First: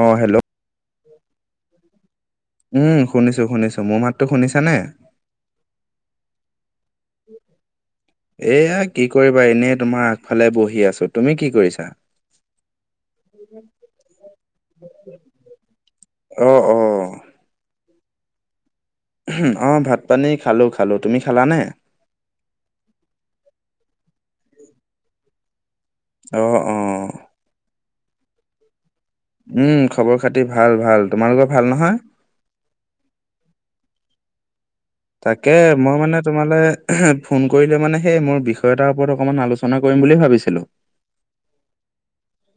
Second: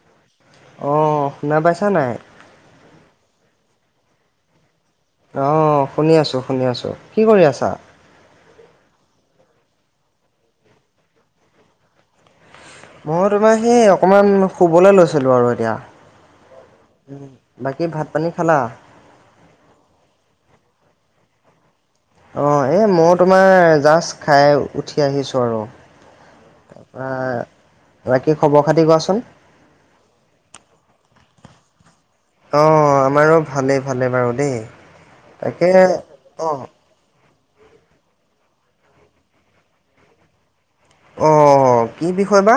অ hello অ শুনা পাইছা নাই উম শুনিছো শুনিছো মোৰ মাততো শুনিছা নে অ শুনি আছোঁ শুনি আছোঁ কি কৰি আছা এয়া কি কৰিবা এনেই তোমাৰ আগফালে বহি আছো তুমি কি কৰিছা মই তোমাৰ সেই অকমান শুবলৈ লৈছিলো আৰু এতিয়া অ অ বাকী ভাত পানী খালা অ ভাত পানী খালোঁ খালোঁ তুমি খালানে অ এ ময়ো তোমাৰ জাষ্ট খাই উঠি আহিছো আৰু অ অ তাৰপা বাকী খবৰ খাতি কোৱাচোন উম খবৰ খাতি ভাল ভাল তোমালোকৰ ভাল নহয় অঁ আমাৰো ভালেই ভালেই বাৰু দেই তাকে মই মানে তোমালে অঁ ফোন কৰিলো মানে সেই মোৰ বিষয় এটাৰ ওপৰত অকণমান আলোচনা কৰিম বুলি ভাবিছিলো অঁ কি বিষয় বা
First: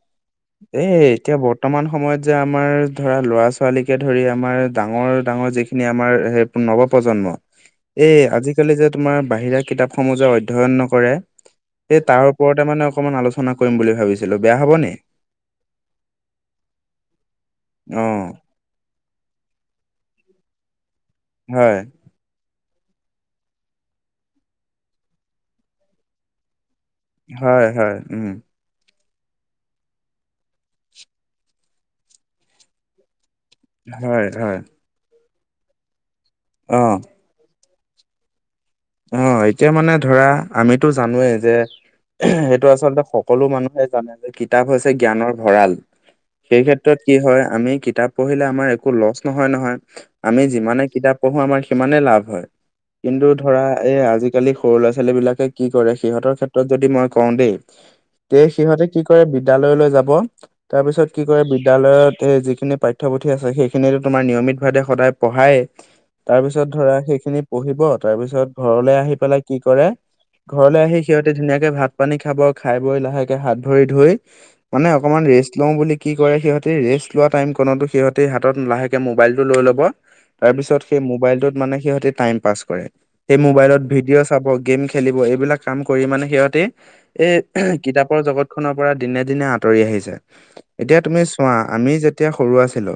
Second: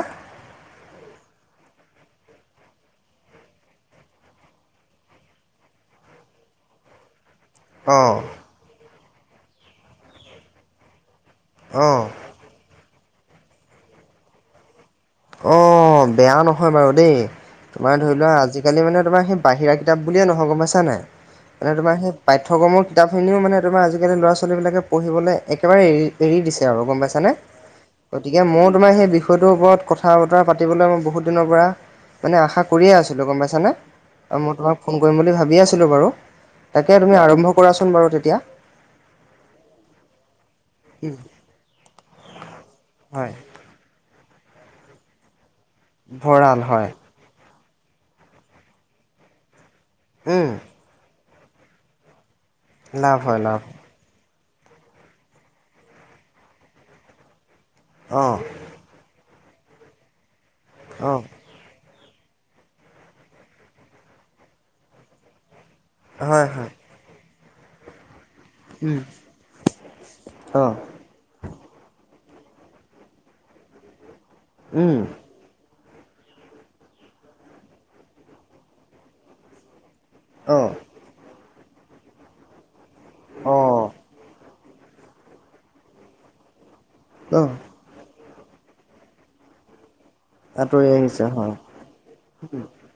এ এতিয়া বৰ্তমান সময়ত যে আমাৰ ধৰা ল'ৰা ছোৱালীকে ধৰি আমাৰ ডাঙৰ ডাঙৰ যি খিনি আমাৰ সেই নৱপ্ৰজন্ম অঁ এই আজিকালি যে তোমাৰ বাহিৰা কিতাপ সমূহ যে অধ্যয়ন নকৰে এই অঁ তাৰ ওপৰতে মানে অকণমান আলোচনা কৰিম বুলি ভাবিছিলোঁ বেয়া হ'বনি অঁ বেয়া নহয় বাৰু দেই তোমাৰ ধৰি লোৱা অ', আজি আজিকালি মানে তোমাৰ সেই বাহিৰা কিতাপ বুলিয়ে নহয় গম পাইছা নাই মানে হয়, তোমাৰ সেই পাঠ্যক্ৰমৰ কিতাপখিনিও মানে তোমাৰ আজিকালি ল'ৰা ছোৱালীবিলাকে পঢ়িবলৈ একেবাৰে এৰি এৰি দিছে আৰু গম পাই- -ছানে হয়, হয়, উম, গতিকে ময়ো তোমাৰ সেই বিষয়টোৰ ওপৰত কথা বতৰা পাতিবলৈ মই বহুত দিনৰ পৰা মানে আশা কৰিয়ে আছিলোঁ গম পাইছানে হয়, হয়, মই তোমাক ফোন কৰিম বুলি ভাবিয়েই আছিলো বাৰু অ', তাকে তুমি আৰম্ভ কৰাচোন বাৰু তেতিয়া অ এতিয়া মানে ধৰা আমিতো জানোৱেই যে সেইটো আচলতে হয় সকলো মানুহে জানে যে কিতাপ হৈছে জ্ঞানৰ ভঁৰাল ভঁৰাল সেই হয় ক্ষেত্ৰত কি হয় আমি কিতাপ পঢ়িলে আমাৰ একো লছ নহয় নহয় আমি উম, যিমানে কিতাপ পঢ়ো আমাৰ সিমানেই লাভ হয় লাভ হয় লাভ আৰে আজিকালি সৰু ল'ৰা ছোৱালী বিলাকে কি কৰে সিহঁতৰ ক্ষেত্ৰত যদি মই কওঁ দেই অঁ তে সিহঁতে কি কৰে বিদ্যালয়লৈ যাব তাৰ পিছত অঁ কি কৰে বিদ্যালয়ত সেই যি খিনি পাঠ্যপুথি আছে সেইখিনিতো তোমাৰ নিয়মিত ভাৱে সদায় পঢ়ায়ে তাৰ হয় পিছত হয় ধৰা সেইখিনি পঢ়িব তাৰ পিছত ঘৰলৈ আহি পেলাই কি কৰে অঁ ঘৰলে আহি সিহঁতে ধুনীয়াকে ভাত পানী খাব খাই বৈ লাহেকে হাত ধৰি ধুই মানে উম, অকনমান ৰেষ্ট লওঁ বুলি কি কৰে সিহঁতে ৰেষ্ট লোৱা টাইম কণতো সিহঁতে হাতত লাহেকে মোবাইল টো লৈ ল'ব অ', তাৰপিছত সেই মোবাইলটোত মানে সিহঁতে টাইম পাছ কৰে সেই মোবাইলত অ', ভিডিঅ' চাব গেম খেলিব এইবিলাক কাম কৰি মানে সিহঁতে এ অ', কিতাপৰ জগতখনৰ পৰা দিনে দিনে আঁতৰি আহিছে আঁতৰি এতিয়া তুমি আহিছে চোৱা হয়। আমি যেতিয়া সৰু আছিলো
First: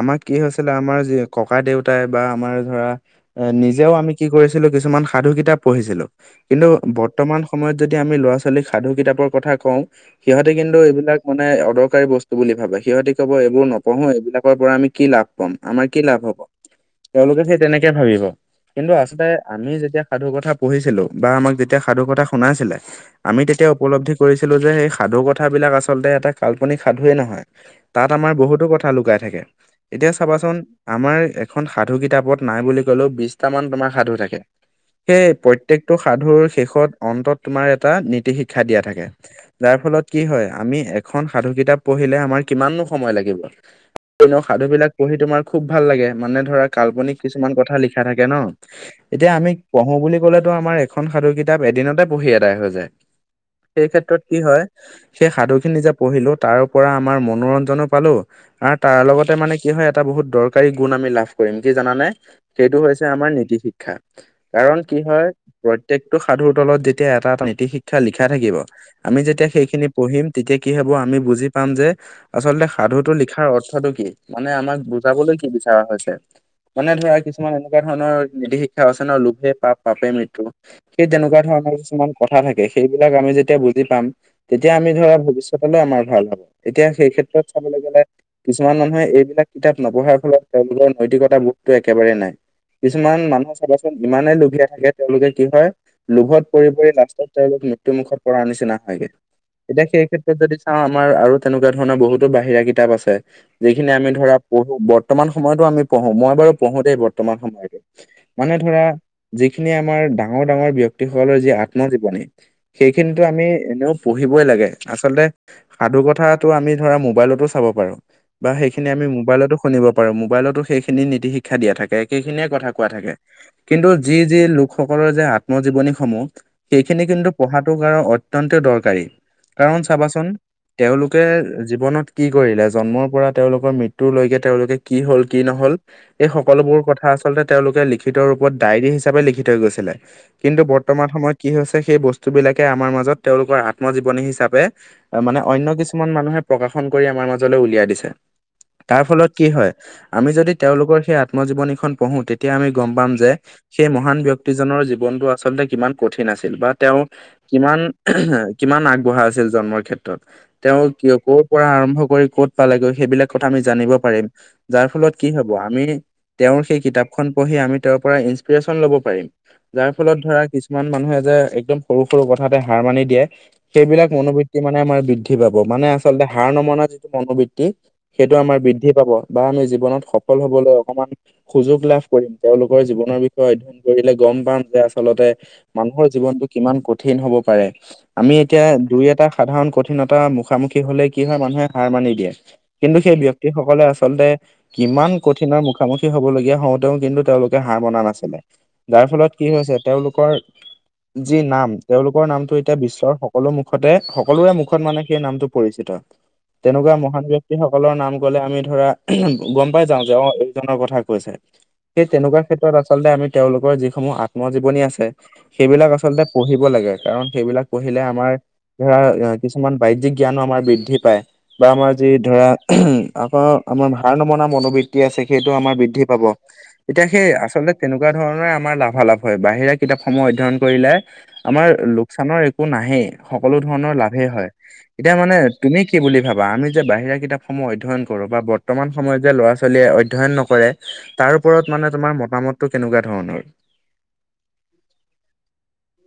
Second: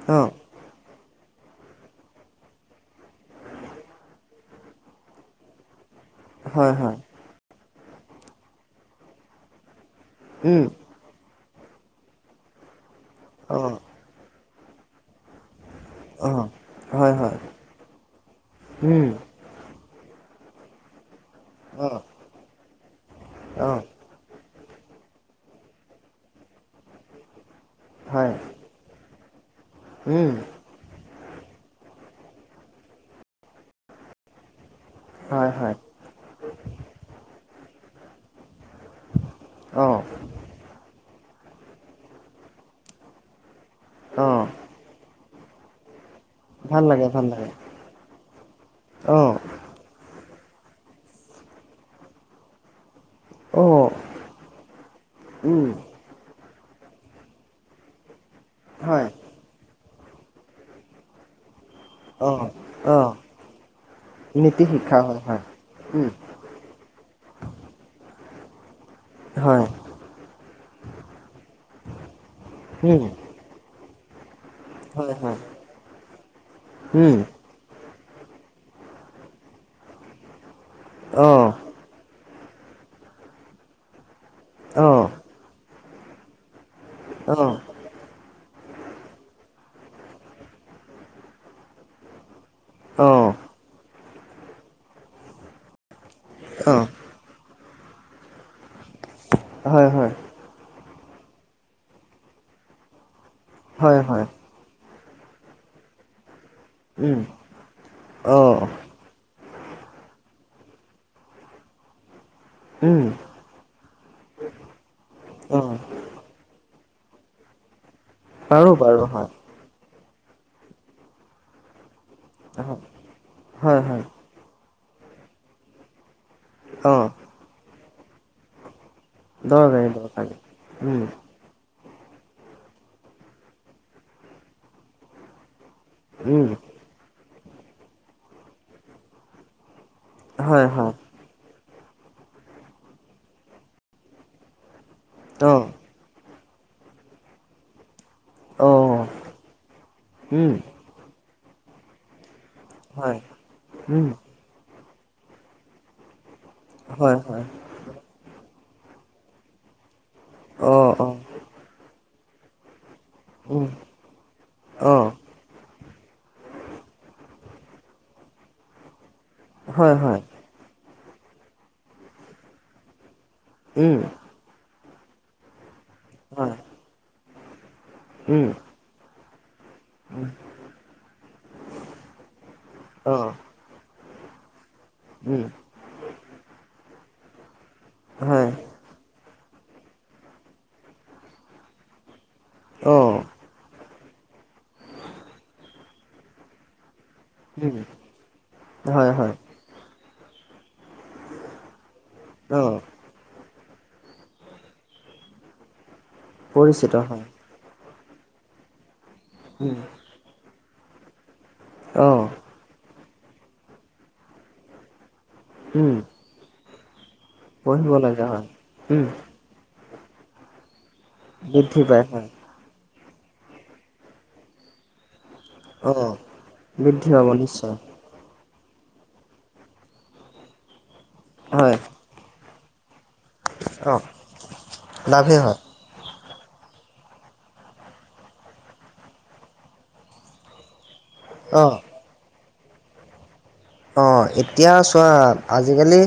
আমাৰ অ', কি হৈছিল আমাৰ যি ককা দেউতাই বা আমাৰ ধৰা এ নিজেও আমি কি কৰিছিলো কিছুমান সাধু কিতাপ পঢ়িছিলো কিন্তু হয়, হয়, বৰ্তমান সময়ত যদি আমি ল'ৰা ছোৱালীক সাধু কিতাপৰ কথা কওঁ সিহঁতে উম, কিন্তু এইবিলাক মানে অদৰকাৰী বস্তু বুলি ভাবে সিহঁতি ক'ব এইবোৰ অ', নপঢ়ো এইবিলাকৰ পৰা আমি কি লাভ পাম আমাৰ কি লাভ হব অ', হয়, হয়, তেওঁলোকে সেই তেনেকে ভাবিব কিন্তু উম, আচলতে আমি যেতিয়া সাধু কথা পঢ়িছিলো বা আমাক যেতিয়া অ', সাধু কথা শুনাইছিলে আমি তেতিয়া অ', উপলব্ধি কৰিছিলো যে সেই সাধু কথাবিলাক আচলতে এটা কাল্পনিক সাধুৱেই নহয় তাত হয়, আমাৰ বহুতো কথা লুকাই থাকে এতিয়া উম, চাবাচোন আমাৰ এখন সাধু কিতাপত নাই বুলি ক'লেও বিছটামান তোমাৰ সাধু থাকে সেই হয়, হয়, প্ৰত্যেকটো সাধুৰ শেষত অন্তত তোমাৰ এটা নীতি শিক্ষা দিয়া থাকে যাৰ অ', ফলত কি হয় আমি এখন সাধু কিতাপ পঢ়িলে আমাৰ কিমাননো সময় লাগিব ক অ', সাধু বিলাক পঢ়ি তোমাৰ খুব ভাল লাগে মানে ধৰা ভাল লাগে, কাল্পনিক ভাল লাগে, কিছুমান কথা লিখা শা থাকে ন এতিয়া অ', আমি পঢ়ো বুলি কলেতো আমাৰ এখন সাধু কিতাপ এদিনতে পঢ়ি এদাই হৈ যায় সেই অ', ক্ষেত্ৰত কি হয় সেই সাধু উম, খিনি যে পঢ়িলো তাৰ পৰা আমাৰ মনোৰঞ্জনো পালো আৰু তাৰ হয়, লগতে মানে কি হয় এটা বহুত দৰকাৰী গুণ আমি লাভ কৰিম কি জানানে? অ', সেইটো হৈছে অ', আমাৰ নীতি শিক্ষা, কাৰণ কি হয় উম, প্ৰত্যয়েকটো- সাধুৰ তলত যেতিয়া এটা এটা নীতি শিক্ষা লিখা থাকিব। আমি যেতিয়া হয়, সেইখিনি পঢ়িম তেতিয়া কি হব আমি বুজি পাম যে- আচলতে উম, সাধুটো লিখাৰ অৰ্থটো কি? মানে আমাক হয়, বুজাবলৈ হয়, কি বিচৰা হৈছে, মানে উম, ধৰা কিছু কিছুমান এনেকুৱা ধৰণৰ নিতি শিক্ষা আছে ন লোভে পাপ পাপে মৃত্যু সেই তেনেকুৱা অ', ধৰণৰ কিছুমান- কথা থাকে সেইবিলাক আমি যেতিয়া বুজি পাম, তেতিয়া আমি অ', ধৰা ভৱিষ্যতলৈ আমাৰ ভাল হব। এতিয়া সেই ক্ষেত্ৰত অ', চাবলৈ গ'লে- কিছুমান মানুহে এইবিলাক কিতাপ নপঢ়াৰ ফলত তেওঁলোকৰ নৈতিকতা বোধতো একেবাৰে নাই। কিছুমান অ', মানুহ চাবাচোন ইমানেই লুভীয়া থাকে তেওঁলোকে কি হয়। লোভত পৰি অ', পৰি লাষ্টত তেওঁলোক মৃত্যুমুখত পৰা নিচিনা হয়গৈ এতিয়া হয়, সেই হয়, ক্ষেত্ৰত যদি- অ আমাৰ আৰু তেনেকুৱা ধৰণৰ বহুতো বাহিৰা কিতাপ আছে যিখিনি হয়, আমি হয়, ধৰা- পঢ়ো বৰ্তমান সময়তো আমি পঢ়ো মই বাৰু পঢ়োতেই উম, বৰ্তমান সময়তো মানে অ', ধৰা- যিখিনি আমাৰ ডাঙৰ ডাঙৰ ব্যক্তিসকলৰ যি আত্মজীৱনী, উম, সেইখিনিটো আমি এনেও- পঢ়িবই লাগে আচলতে অঁ সাধু কথাটো আমি ধৰা মোবাইলতো চাব পাৰো। বা পাৰো সেইখিনি পাৰো আমি হয় মোবাইলতো শুনিব পাৰো মোবাইলতো সেইখিনি নিতি শিক্ষা দিয়া থাকে। সেইখিনিয়ে কথা কোৱা থাকে, হয় কিন্তু হয় যি যি লোকসকলৰ যে আত্মজীৱনী সমূহ- সেইখিনি অঁ কিন্তু পঢ়াটো কৰা অত্যন্ত দৰকাৰী। কাৰণ দৰকাৰী চাবাচোন দৰকাৰী উম তেওঁলোকে জীৱনত- কি কৰিলে জন্মৰ পৰা তেওঁলোকৰ মৃত্যু লৈকে তেওঁলোকে কি হল কি নহল এই উম সকলোবোৰ ক থা আচলতে তেওঁলোকে লিখিত ৰূপত ডায়েৰী হিচাপে লিখি থৈ গৈছিলে কিন্তু হয় হয় বৰ্তমান সময়ত- কি হৈছে সেই বস্তু বিলাকে আমাৰ মাজত তেওঁলোকৰ আত্মজীৱনী হিচাপে মানে অঁ অন্য কিছু কিছুমান মানুহে প্ৰকাশন কৰি আমাৰ মাজলৈ উলিয়াই দিছে। তাৰ অঁ ফলত কি হয় আমি যদি উম তেওঁলোকৰ সেই আত্মজীৱনীখন পঢ়ো তেতিয়া আমি- গম পাম হয় যে, সেই উম মহান ব্যক্তিজনৰ জীৱনতটো আচলতে কিমান কঠিন আছিল বা- তেওঁ হয় হয় কিমান কিমান আগবঢ়া আছিল জন্মৰ ক্ষেত্ৰত, তেওঁ অঁ ক অঁ ক- পৰা আৰম্ভ কৰি ক'ত পালেগৈ সেইবিলাক কথা আমি উম জানিব পাৰিম যাৰ অঁ ফলত- কি হ'ব আমি তেওঁৰ সেই কিতাপখন পঢ়ি আমি তেওঁৰ পৰা ইনস্পিৰেশ্যন লব পাৰিম। যাৰ হয় ফলত হয় ধৰা কিছুমান মানুহে যে একদম সৰু সৰু কথাতে হাৰ মানি দিয়ে। উম সেইবিলাক মনোবৃত্তি মানে আমাৰ বৃদ্ধি পাব মানে আচলতে হাৰ হয় নমনা যিটো মনোবৃত্তি। সেইটো উম আমাৰ বৃদ্ধি পাব বা আমি জীৱনত সফল হবলৈ অকণমান - সুযোগ লাভ কৰিম তেওঁলোকৰ জীৱনৰ অঁ বিষয়ে অধ্যয়ন কৰিলে গম পাম যে আচলতে- উম মানুহৰ জীৱনটো কিমান কঠিন হব পাৰে আমি হয় এতিয়া দুই এটা- সাধাৰণ কঠিনতাৰ মুখামুখি হলে কি হয় মানুহে হাৰ মানি দিয়ে কিন্তু অঁ সেই ব্যক্তি সকলে আচলতে কিমান কঠিনৰ মুখামুখি হবলগীয়া হওঁতেও কিন্তু- তেওঁলোকে উম হাঁহ বনা নাছিলে, যাৰ হয় ফলত হয় কি হৈছে তেওঁলোকৰ যি নাম- তেওঁলোকৰ নামটো অঁ এতিয়া বিশ্বৰ সকলো মুখতে সকলোৰে মুখত মানে সেই নামটো পৰিচিত। পৰিচিত তেনেকুৱা হয় মহান ব্যক্তি সকলৰ নাম গলে আমি ধৰা গম উম পাই যাও যে অ এইজনৰ কথা- কথা কৈছে, সেই অঁ তেনেকুৱা ক্ষেত্ৰত আচলতে আমি তেওঁলোকৰ যিসমূহ আত্মজীৱনী আছে- সেইবিলাক উম আচলতে পঢ়িব লাগে কাৰণ সেইবিলাক পঢ়িব পঢ়িলে লগা আমাৰ হয় উম ধৰা- কিছুমান বাহ্যিক জ্ঞানো আমাৰ বৃদ্ধি পায় বা বৃদ্ধি আমাৰ পায় যি হয় ধৰা- আকৌ আমাৰ ভাল নমনা মনোবৃত্তি আছে সেই- বৃদ্ধি অঁ পাব, এতিয়া বৃদ্ধি সেই পাব আচলতে নিশ্চয় কেনেকুৱা- তেনেকুৱা ধৰণৰে আমাৰ লাভালাভ হয় বাহিৰে কিতাপসমূহ অধ্যয়ন কৰিলে হয় আমাৰ- লোক চানৰ একো নাহেই সকলো ধৰণৰ অঁ লাভেই হয় এতিয়া মানে লাভেই হয় তুমি কি বুলি ভাবা আমি যে বাহিৰা কিতাপসমূহ অধ্যয়ন কৰো বা বৰ্তমান সময়ত যে ল'ৰা ছোৱালীয়ে অধ্যয়ন নকৰে তাৰ ওপৰত অ'। মানে তোমাৰ মতামতটো কেনেকুৱা ধৰণৰ। অ', এতিয়া চোৱা আজিকালি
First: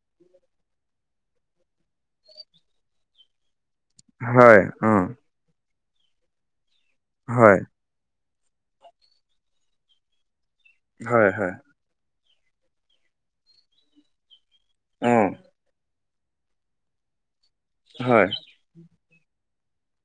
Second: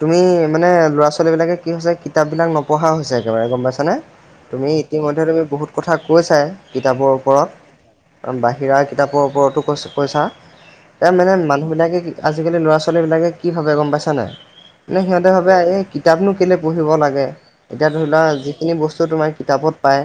তুমি মানে ল'ৰা ছোৱালীবিলাকে কি হৈছে কিতাপবিলাক নপঢ়া হৈছে একেবাৰে গ'ম পাইছানে। হয় তুমি অ' ইতিমধ্যে তুমি বহুত কথা কৈছা কিতাপৰ ওপৰত হয় বাহিৰা কিতাপৰ ওপৰতো কৈছ পইছা এ হয় মানে হয় মানুহ বিলাকে আজিকালি ল'ৰা ছোৱালী বিলাকে কি ভাবে গম পাইছা নাই মানে অ' সিহঁতে ভাবে এই কিতাপনো কেলে পঢ়িব লাগে এতিয়া ধৰি লোৱা হয় যিখিনি বস্তু তোমাৰ কিতাপত পায়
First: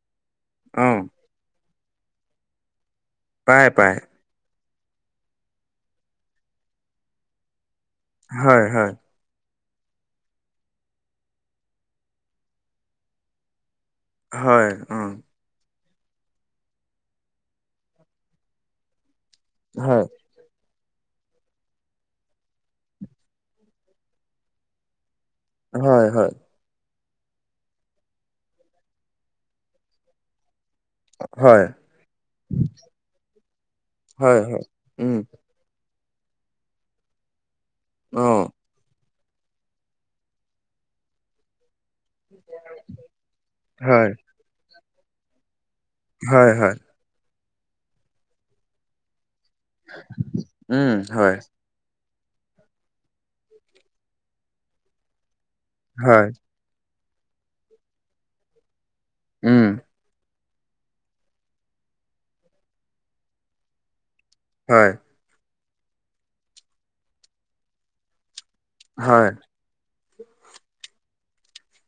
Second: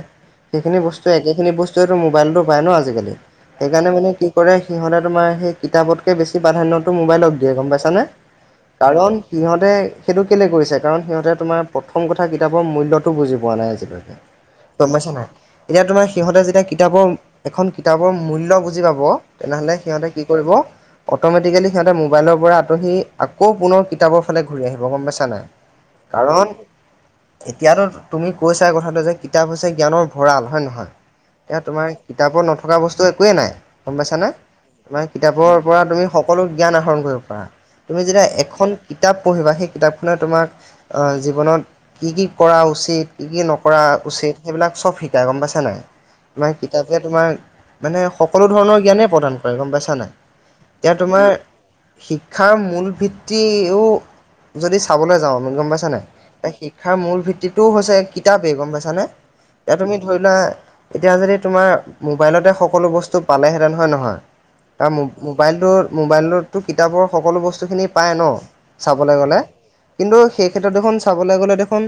সেইখিনি বস্তু অ' একেখিনি বস্তুৱেতো মোবাইলতো পায় ন আজিকালি পায় সেইকাৰণে পায় মানে কি কৰে সিহঁতে তোমাৰ সেই কিতাপতকৈ বেছি প্ৰাধান্যটো মোবাইলক দিয়ে গ'ম পাইছানে হয় হয় কাৰণ সিহঁতে সেইটো কেলে গৈছে কাৰণ সিহঁতে তোমাৰ প্ৰথম কথা কিতাপৰ মূল্যটো বুজি পোৱা নাই আজিলৈকে হয় গ'ম অ' পাইছা নাই। এতিয়া তোমাৰ সিহঁতে যেতিয়া কিতাপৰ এখন কিতাপৰ মূল্য বুজি পাব তেনেহ'লে হয় সিহঁতে অটমেটিকেলি সিহঁতে মোবাইলৰ পৰা আঁতৰি আকৌ পুনৰ কিতাপৰ ফালে ঘূৰি আহিব গ'ম পাইছা নাই। হয় হয় কাৰণ এতিয়াতো তুমি কৈছা কথাটো যে কিতাপ হৈছে জ্ঞানৰ ভঁৰাল হয় নে নহয় এতিয়া হয় তোমাৰ কিতাপৰ নথকা বস্তু একোৱেই নাই গ'ম পাইছানে নাই। হয় হয় তোমাৰ উম কিতাপৰ পৰা তুমি সকলো জ্ঞান আহৰণ কৰিব পাৰা তুমি যেতিয়া অ' এখন কিতাপ পঢ়িবা সেই কিতাপখনে তোমাক জীৱনত কি, কি কৰা উচিত কি, কি নকৰা হয় উচিত সেইবিলাক চব শিকাই গ'ম পাইছা নাই। হয় তোমাৰ হয় কিতাপে তোমাৰ মানে সকলো ধৰণৰ জ্ঞানে প্ৰদান গম পাইছা নাই উম এতিয়া তোমাৰ হয় শিক্ষাৰ মূল ভিত্তিও যদি চাবলৈ যাওঁ আমি গম পাইছা হয় নাই শিক্ষাৰ মূল ভিত্তিটোও হৈছে কিতাপেই গ'ম পাইছানে উম এয়া তুমি ধৰিলোৱা এতিয়া যদি তোমাৰ মোবাইলতে সকলো বস্তু পালেহেঁতেন হয়নে নহয়। তাৰ হয় মোবাইলটো, মোবাইলতো কিতাপৰ সকলো বস্তুখিনি পায় ন। চাবলৈ হয় গ'লে কিন্তু সেই ক্ষেত্ৰত দেখোন চাবলৈ গ'লে দেখোন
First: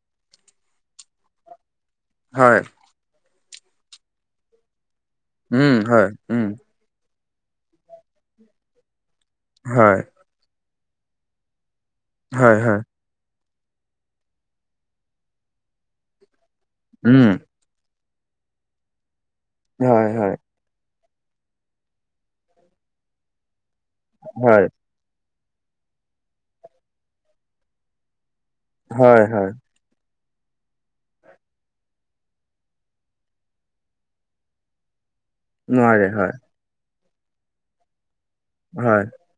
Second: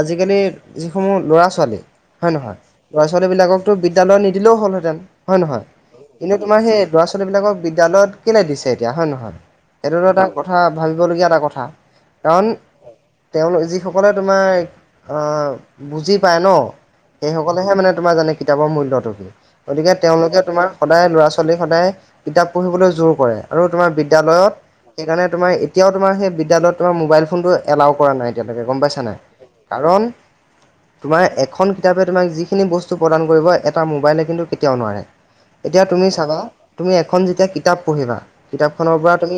আজিকালি যিসমূহ ল'ৰা ছোৱালী হয় নহয় ল'ৰা ছোৱালী বিলাককো বিদ্যালয়ত নিদিলেও হ'লহেঁতেন হয় নহয় উম হয় কিন্তু উম তোমাৰ সেই ছোৱালী বিলাকক বিদ্যালয়ত কেলে দিছে এতিয়া হয় ন নহয় সেইটো হয় এটা কথা ভাবিবলগীয়া এটা কথা কাৰণ হয় হয় তেওঁলোক যিসকলে তোমাৰ বুজি পায় ন উম সেই সকলেহে মানে তোমাৰ জানে কিতাপৰ মূল্যটো কি গতিকে হয় হয় তেওঁলোকে তোমাৰ সদায় ল'ৰা ছোৱালী সদায় কিতাপ পঢ়িবলৈ জোৰ কৰে আৰু তোমাৰ বিদ্যলয়ত হয় সেইকাৰণে তোমাৰ এতিয়াও তোমাৰ সেই বিদ্যালয়ত তোমাৰ মোবাইল ফোনটো এলাও কৰা নাই এতিয়ালকে গ'ম পাইছা হয় নাই। হয় কাৰণ তোমাৰ এখন কিতাপে তোমাক যিখিনি বস্তু প্ৰদান কৰিব এটা মোবাইলে কিন্তু কেতিয়াও নোৱাৰে। এতিয়া তুমি নোৱাৰে হয় চাবা তুমি এখন যেতিয়া কিতাপ পঢ়িবা কিতাপখনৰ হয় পৰা তুমি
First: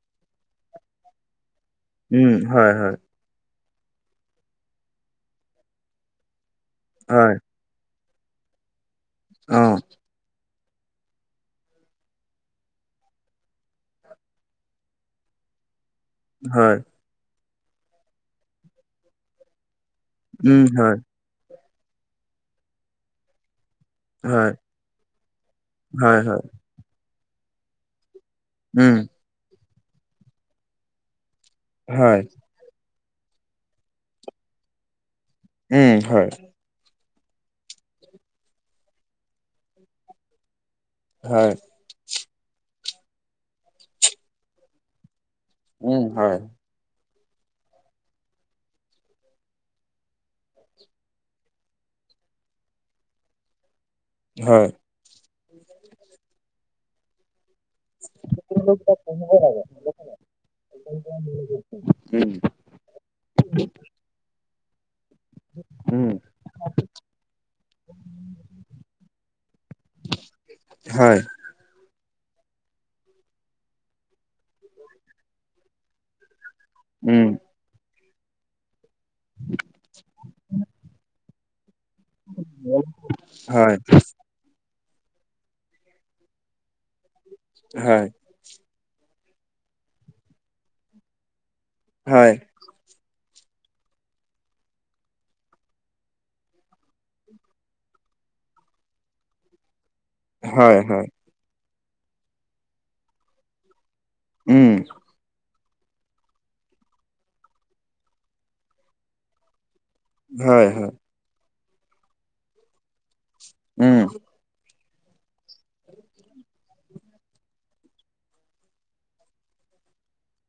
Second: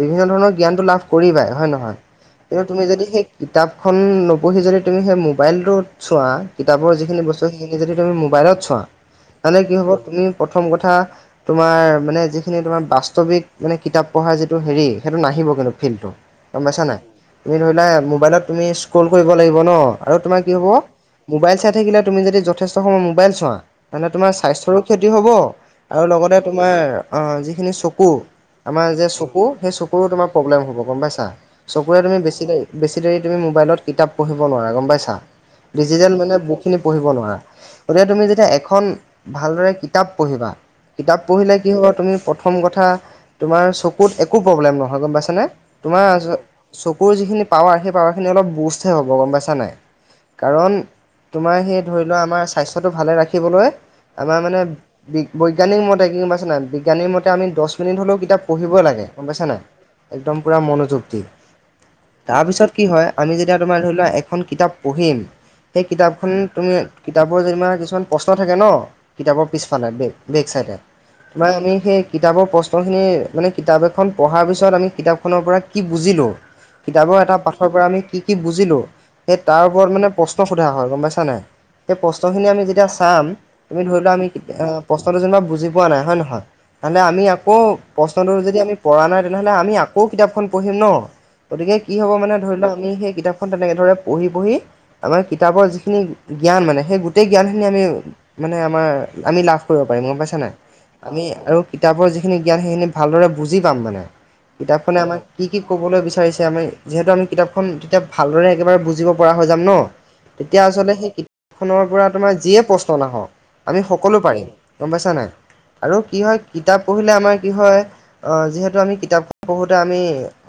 বিভিন্ন ধৰণৰ জ্ঞানটো লাভ কৰিবাই হয় নে নহয় উম কিন্তু হয় তুমি হয় যদি সেই কিতাপ খন নপঢ়ি যদি তুমি সেই মোবাইল টো চোৱা কিতাপৰ যিখিনি হয় বস্তু যদি তুমি মোবাইলত চোৱা তেন্তে অ কি হ'ব তুমি প্ৰথম কথা তোমাৰ মানে যিখিনি তোমাৰ মানে কিতাপ পঢ়াৰ যিটো হেৰি সেইটো নাহিব কিন্তু ফিল্ডটো, গম হয় পাইছা নাই? তুমি ধৰিলা মোবাইলত তুমি স্ক্ৰল কৰিব লাগিব ন আৰু তোমাৰ কি উম হ'ব! হয় মোবাইল চাই থাকিলে তুমি যদি যথেষ্ট সময়ত মোবাইল চোৱা। তেন্তে তোমাৰ হয় স্বাস্থ্যৰো ক্ষতি হ'ব আৰু হয় লগতে হয় তোমাৰ যিখিনি চকু আমাৰ উম যে চকু সেই চকুৰো তোমাৰ প্ৰব্লেম হ'ব গম পাইছা। চকুৰে তুমি হয় বেছি দেই বেছি দেৰি তুমি মোবাইলত কিতাপ পঢ়িব নোৱাৰা গম পাইছা। উম ডিজিটেল হয় মানে বুক খিনি পঢ়িব নোৱাৰা গতিকে তুমি যেতিয়া এখন ভালদৰে কিতাপ পঢ়িবা। কিতাপ হয় পঢ়িলে কি হ'ব তুমি প্ৰথম কথা তোমাৰ চকুত একো প্ৰব্লেম নহয় গম পাইছানে। উম তোমাৰ হয় চকুৰ যিখিনি পাৱাৰ সেই পাৱাৰ খিনি অলপ বুষ্টে হ'ব গম পাইছা নাই কাৰণ তোমাৰ সেই ধৰি লোৱা আমাৰ স্বাস্থ্যটো ভালে ৰাখিবলৈ আমাৰ মানে হয় বৈজ্ঞানিক মতে কি গম পাইছা নাই বিজ্ঞানিক মতে আমি দহ কিনি হ'লেও কিতাপ পঢ়িব লাগে গম পঢ়িব পাইছা নাই লাগে একদম পূৰা মনোযোগ দি উম তাৰপিছত কি হয়, আমি যেতিয়া তোমাৰ ধৰি লোৱা এখন কিতাপ পঢ়িম সেই উম কিতাপখন তুমি কিতাপৰ যেনিবা কিছুমান প্ৰশ্ন থাকে ন' কিতাপৰ পিছফালে বে-ৱেক চাইডে। হয় বা আমি সেই কিতাপৰ প্ৰশ্ন ত হে মানে কিতাপ এখন পঢ়াৰ পিছত আমি কিতাপখনৰ পৰা কি বুজিলো কিতাপৰ উম এটা আমি কি কি বুজিলো সেই তাৰ ওপৰত মানে প্ৰশ্ন সোধা হয়। গম পাইছানে? সেই প্ৰশ্নখিনি আমি যেতিয়া চাম হয় আমি ধৰি লোৱা আমি- এতিয়া অ প্ৰশ্নটো যেনিবা বুজি পোৱা নাই হয় ন নহয় আনতে আমি আকৌ হয় প্ৰশ্নটো যদি আমি পৰা নাই তেনেহ'লে আমি আকৌ কিতাপখন পঢ়িম ন। গতিকে কি হ'ব হয় মানে ধৰি লওঁ আমি সেই কিতাপ তেনেকে ধৰে পঢ়ি পঢ়ি আমাৰ কিতাপৰ যিখিনি জ্ঞান মানে সেই গোটেই জ্ঞানখিনি আমি- মানে আমাৰ আমি লাভ কৰিব পাৰিম। গম পাইছা? হয় নাই, আমি আৰু কিতাপৰ যিখিনি জ্ঞান সেইখিনি ভালদৰে বুজি পাম মানে। উম কিতাপখনে আমাক কি কি ক'বলৈ বিচাৰিছে আমি যিহেতু আমি কিতাপখন তেতিয়া ভালদৰে একেবাৰে বুজিব পৰা হৈ যাম ন। তেতিয়া হয় হয় আচলতে সেই কিতাপখনৰ পৰা তোমাৰ যিয়ে প্ৰশ্ন নাহক আমি উম সকলো পাৰিম। গম পাইছা নাই আৰু কি হয় কিতাপ পঢ়িলে আমাৰ কি হয় অ' যিহেতু আমি কিতাপখন পঢ়োঁতে আমি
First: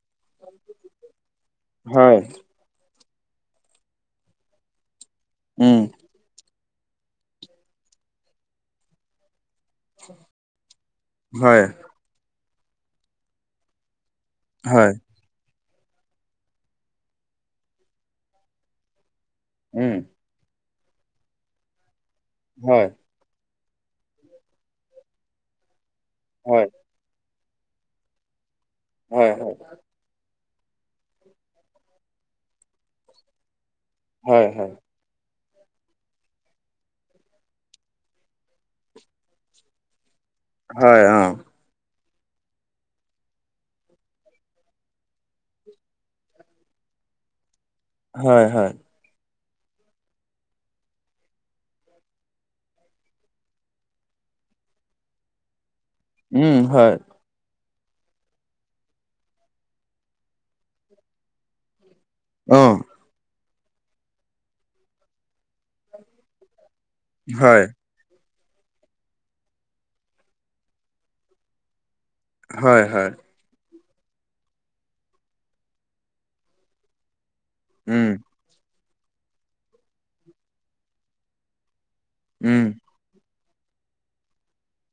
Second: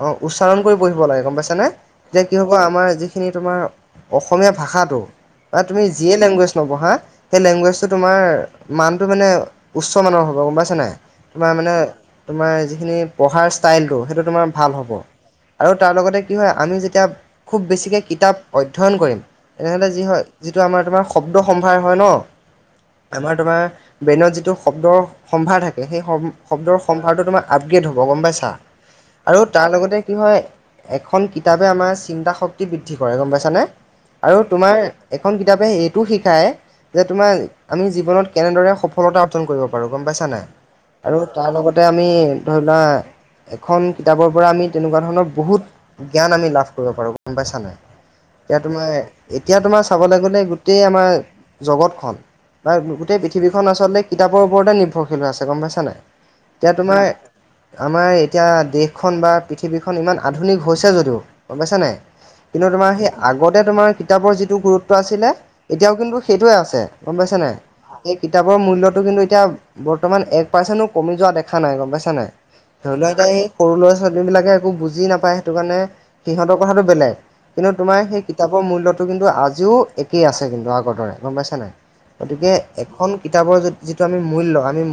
অ', উচ্চাৰণ কৰি পঢ়িব লাগে গম পাইছা নে? হয় যেতিয়া কি আমাৰ যিখিনি তোমাৰ অসমীয়া ভাষাটো বা উম তুমি যিয়ে লেংগুৱেজ নপঢ়া সেই লেংগুৱেজটো তোমাৰ মানটো মানে উচ্চমানৰ হ'ব গম পাইছানে নাই হয় তোমাৰ মানে তোমাৰ যিখিনি পঢ়াৰ ষ্টাইলটো সেইটো তোমাৰ ভাল হ'ব হয় আৰু তাৰ লগতে কি হয় আমি যেতিয়া খুব বেছিকৈ কিতাপ অধ্যয়ন কৰিম- তেনেহ'লে উম যি হয় যিটো আমাৰ তোমাৰ শব্দ সম্ভাৰ হয় ন হয় আমাৰ তোমাৰ ব্ৰেইনত যিটো শব্দৰ সম্ভাৰ থাকে। সেই সম হয় শব্দৰ সম্ভাৰটো তোমাৰ আপগ্ৰেড হ'ব গম পাই চা হয় হয় আৰু তাৰ লগতে কি হয়, এখন কিতাপে আমাৰ চিন্তা শক্তি বৃদ্ধি কৰে। গম পাইছানে? আৰু হয় তোমাৰ এখন কিতাপে এইটো শিকায় যে তোমাৰ আমি জীৱনত কেনেদৰে সফলতা অৰ্জন কৰিব পাৰোঁ, গম পাইছা নে নাই। হয় হয় আৰু অ তাৰ লগতে আমি ধৰি লোৱা এখন কিতাপৰ পৰা আমি তেনেকুৱা ধৰণৰ বহুত- জ্ঞান আমি লাভ কৰিব পাৰো গম পাইছানে নাই হয় এতিয়া হয় তোমাই এতিয়া তোমাৰ চাবলৈ গলে গোটেই আমাৰ জগতখন বা গোটেই পৃথিৱীখন আচলতে কিতাপৰ ওপৰতে নিৰ্ভৰশীল হৈ আছে গম পাইছা নাই? উম এতিয়া হয় তোমাৰ আমাৰ এতিয়া দেশখন বা পৃথিৱীখন ইমান আধুনিক হৈছে যদিও- গম পাইছা নে অ কিন্তু তোমাৰ সেই আগতে তোমাৰ কিতাপৰ যিটো গুৰুত্ব আছিলে এতিয়াও কিন্তু সেইটোৱে আছে গম পাইছে নে নাই। হয় সেই কিতাপৰ মূল্যটো কিন্তু এতিয়া বৰ্তমান এক পাৰ্চেন্টো কমি যোৱা দেখা নাই গম পাইছানে নাই। হয় ধৰি হয় লোৱাক এ এই সৰু ল'ৰা ছোৱালী বিলাকে একো বুজি নাপায় সেইটো কাৰণে সিহঁতৰ কথাটো বেলেগ। কিন্তু তোমাৰ উম সেই কিতাপৰ মূল্যটো কিন্তু আজিও একেই আছে, কিন্তু আগৰ দৰে গম পাইছা নাই? গতিকে উম এখন কিতাপৰ, য যিটো আমি মূল্য আমি?